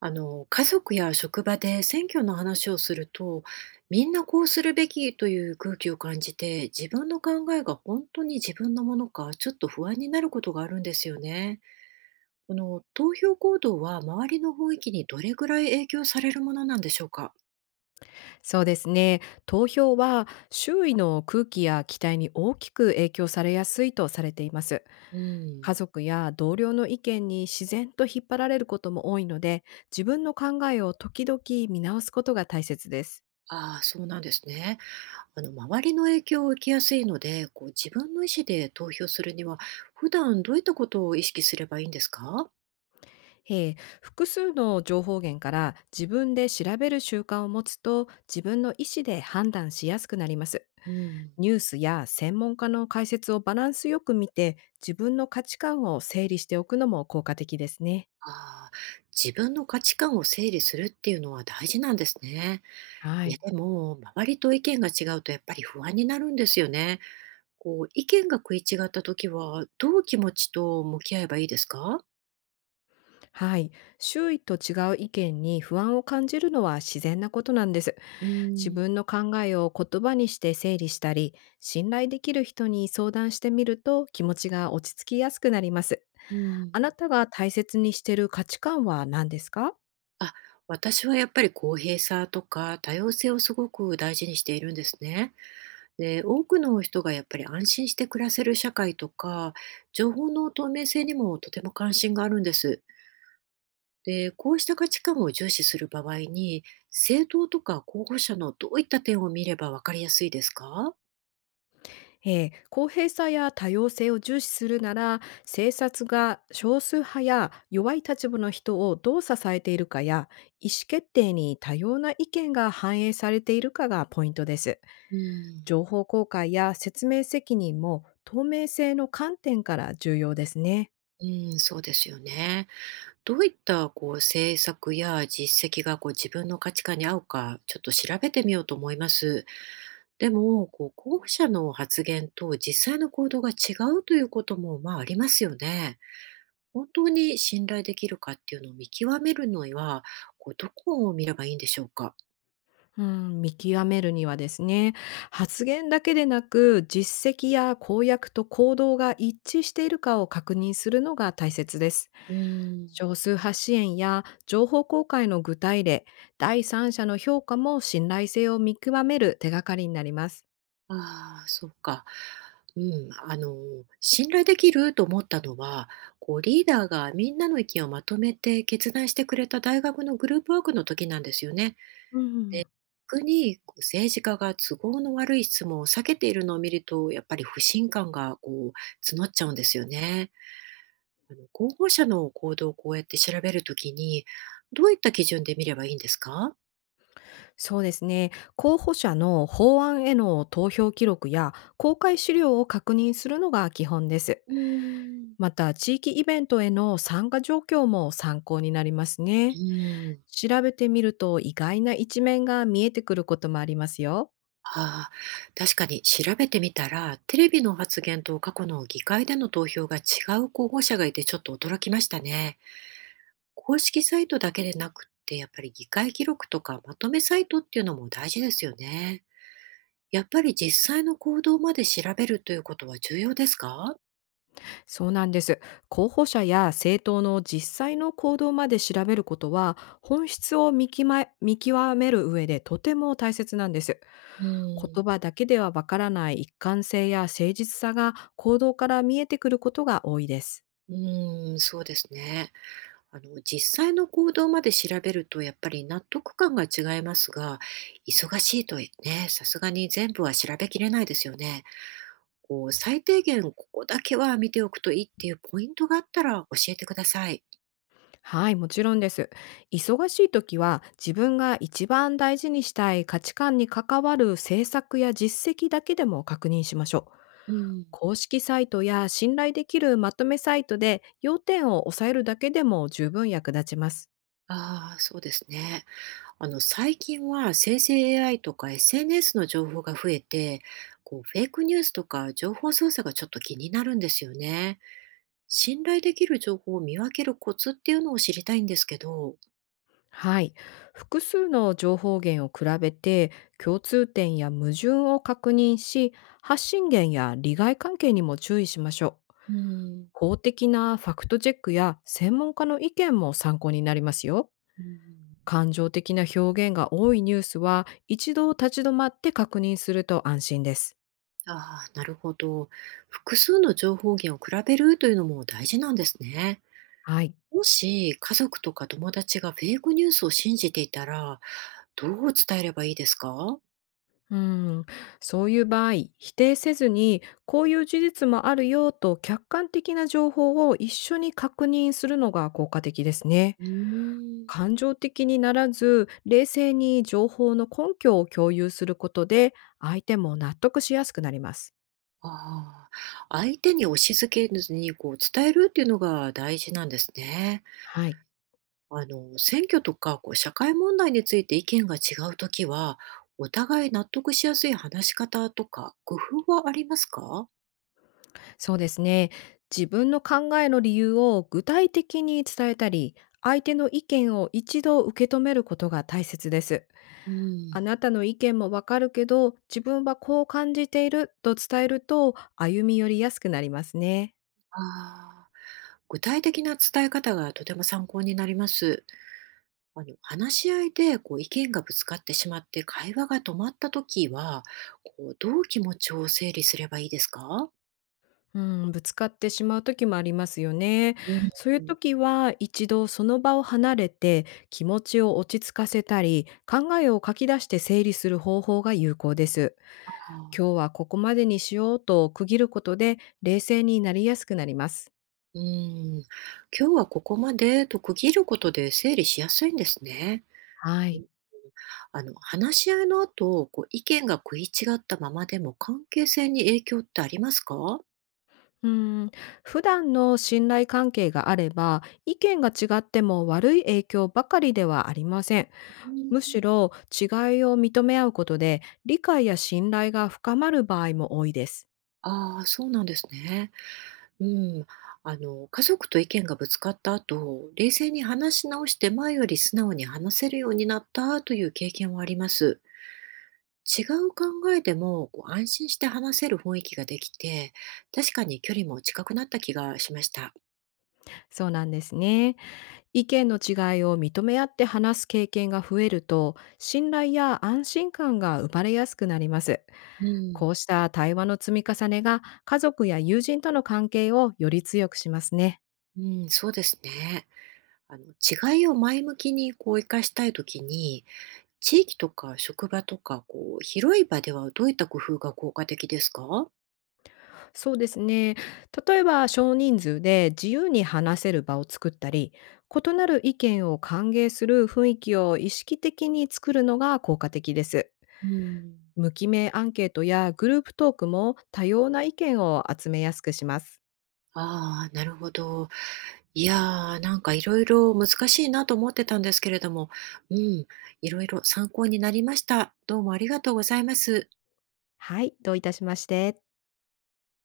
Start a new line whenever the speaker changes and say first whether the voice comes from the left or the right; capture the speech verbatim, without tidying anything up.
right: あの家族や職場で選挙の話をするとみんなこうするべきという空気を感じて自分の考えが本当に自分のものかちょっと不安になることがあるんですよね。この投票行動は周りの雰囲気にどれぐらい影響されるものなんでしょうか？
left: そうですね。投票は周囲の空気や期待に大きく影響されやすいとされています。
right: う
left: 家
right: ん。
left: 族や同僚の意見に自然と引っ張られることも多いので、自分の考えを時々見直すことが大切です。
right: ああ、そうなんですね。あの周りの影響を受けやすいのでこう自分の意思で投票するには普段どういったことを意識すればいいんですか？
left: えー複数の情報源から自分で調べる習慣を持つと、自分の意思で判断しやすくなります。
right: うん。
left: ニュースや専門家の解説をバランスよく見て、自分の価値観を整理しておくのも効果的ですね。
right: ああ、自分の価値観を整理するっていうのは大事なんですね。
left: は
right: いや、
left: い。
right: でも、周りと意見が違うとやっぱり不安になるんですよね。こう、意見が食い違った時は、どう気持ちと向き合えばいいですか？
left: はい。周囲と違う意見に不安を感じるのは自然なことなんです。
right: うー
left: 自
right: ん、
left: 分の考えを言葉にして整理したり、信頼できる人に相談してみると、気持ちが落ち着きやすくなります。
right: うー
left: あ
right: ん。
left: なたが大切にしている価値観は何ですか？
right: あ、私はやっぱり公平さとか多様性をすごく大事にしているんですね。で、多くの人がやっぱり安心して暮らせる社会とか、情報の透明性にもとても関心があるんです。で、こうした価値観を重視する場合に、政党とか候補者のどういった点を見れば分かりやすいですか？
left: えー公平さや多様性を重視するなら、政策が少数派や弱い立場の人をどう支えているかや、意思決定に多様な意見が反映されているかがポイントです。
right: うん、
left: 情報公開や説明責任も、透明性の観点から重要ですね。
right: うん、そうですよね。どういったこう政策や実績がこう自分の価値観に合うか、ちょっと調べてみようと思います。でも、こう候補者の発言と実際の行動が違うということもまあありますよね。本当に信頼できるかっていうのを見極めるのには、こうどこを見ればいいんでしょうか。
left: うん、見極めるにはですね、発言だけでなく、実績や公約と行動が一致しているかを確認するのが大切です。
right: うん。
left: 少数派支援や情報公開の具体例、第三者の評価も、信頼性を見極める手がかりになります。
right: ああ、そうか。うん、あの、信頼できると思ったのは、こう、リーダーがみんなの意見をまとめて決断してくれた大学のグループワークの時なんですよね。
left: うん、
right: 特にこう政治家が都合の悪い質問を避けているのを見ると、やっぱり不信感がこう募っちゃうんですよね。あの候補者の行動をこうやって調べるときに、どういった基準で見ればいいんですか？
left: そうですね、候補者の法案への投票記録や公開資料を確認するのが基本です。
right: うーん。
left: また、地域イベントへの参加状況も参考になります
right: う
left: ね。
right: ーん。
left: 調べてみると、意外な一面が見えてくることもありますよ。
right: ああ、確かに調べてみたら、テレビの発言と過去の議会での投票が違う候補者がいてちょっと驚きましたね。公式サイトだけでなくって、やっぱり議会記録とかまとめサイトっていうのも大事ですよね。やっぱり実際の行動まで調べるということは重要ですか？
left: そうなんです。候補者や政党の実際の行動まで調べることは、本質を見きま見極める上でとても大切なんです。
right: う
left: 言
right: ん。
left: 葉だけではわからない一貫性や誠実さが、行動から見えてくることが多いです。
right: うん、そうですね。あの、実際の行動まで調べると、やっぱり納得感が違いますが、忙しいとね、さすがに全部は調べきれないですよね。こう最低限ここだけは見ておくといいっていうポイントがあったら教えてください。
left: はい、もちろんです。忙しい時は、自分が一番大事にしたい価値観に関わる政策や実績だけでも確認しましょう。
right: うん。
left: 公式サイトや信頼できるまとめサイトで要点を抑えるだけでも、十分役立ちます。
right: ああ、そうですね。あの、最近は生成 エーアイ とか エスエヌエス の情報が増えて、こう、フェイクニュースとか情報操作がちょっと気になるんですよね。信頼できる情報を見分けるコツっていうのを知りたいんですけど。
left: はい。複数の情報源を比べて、共通点や矛盾を確認し、発信源や利害関係にも注意しましょう。
right: うん。
left: 公的なファクトチェックや専門家の意見も参考になりますよ。
right: うん、
left: 感情的な表現が多いニュースは、一度立ち止まって確認すると安心です。
right: ああ、なるほど。複数の情報源を比べるというのも大事なんですね。
left: はい。
right: もし家族とか友達がフェイクニュースを信じていたら、どう伝えればいいですか？
left: うん、そういう場合、否定せずに、こういう事実もあるよと客観的な情報を一緒に確認するのが効果的ですね。
right: うーん。
left: 感情的にならず、冷静に情報の根拠を共有することで、相手も納得しやすくなります。
right: ああ、相手に押し付けずにこう伝えるっていうのが大事なんですね。
left: はい。
right: あの、選挙とかこう社会問題について意見が違うときは、お互い納得しやすい話し方とか工夫はありますか？
left: そうですね。自分の考えの理由を具体的に伝えたり、相手の意見を一度受け止めることが大切です。
right: うん。
left: あなたの意見もわかるけど、自分はこう感じていると伝えると、歩み寄りやすくなりますね。
right: ああ、具体的な伝え方がとても参考になります。あの話し合いでこう意見がぶつかってしまって会話が止まった時はこうどう気持ちを整理すればいいですか？
left: うん、ぶつかってしまう時もありますよね。
right: うん、
left: そういう時は、一度その場を離れて気持ちを落ち着かせたり、考えを書き出して整理する方法が有効です。
right: あー
left: 今日はここまでにしようと区切ることで、冷静になりやすくなります。
right: うん、今日はここまでと区切ることで整理しやすいんですね。
left: は
right: う
left: い。
right: ん。あの話し合いの後こう意見が食い違ったままでも関係性に影響ってありますか？
left: うん、普段の信頼関係があれば、意見が違っても悪い影響ばかりではありません。
right: うん。
left: むしろ違いを認め合うことで、理解や信頼が深まる場合も多いです。
right: ああ、そうなんですね。うん、あの、家族と意見がぶつかった後、冷静に話し直して前より素直に話せるようになったという経験はあります。違う考えでもこう安心して話せる雰囲気ができて、確かに距離も近くなった気がしました。
left: そうなんですね。意見の違いを認め合って話す経験が増えると、信頼や安心感が生まれやすくなります。
right: う
left: こ
right: ん、
left: うした対話の積み重ねが、家族や友人との関係をより強くしますね。
right: うん、そうですね。あの、違いを前向きにこう生かしたいときに、地域とか職場とかこう広い場ではどういった工夫が効果的ですか？
left: そうですね。例えば少人数で自由に話せる場を作ったり、異なる意見を歓迎する雰囲気を意識的に作るのが効果的です。
right: うん。
left: 無記名アンケートやグループトークも、多様な意見を集めやすくします。
right: ああ、なるほど。いやー、なんかいろいろ難しいなと思ってたんですけれども、うん、いろいろ参考になりました。どうもありがとうございます。
left: はい、どういたしまして。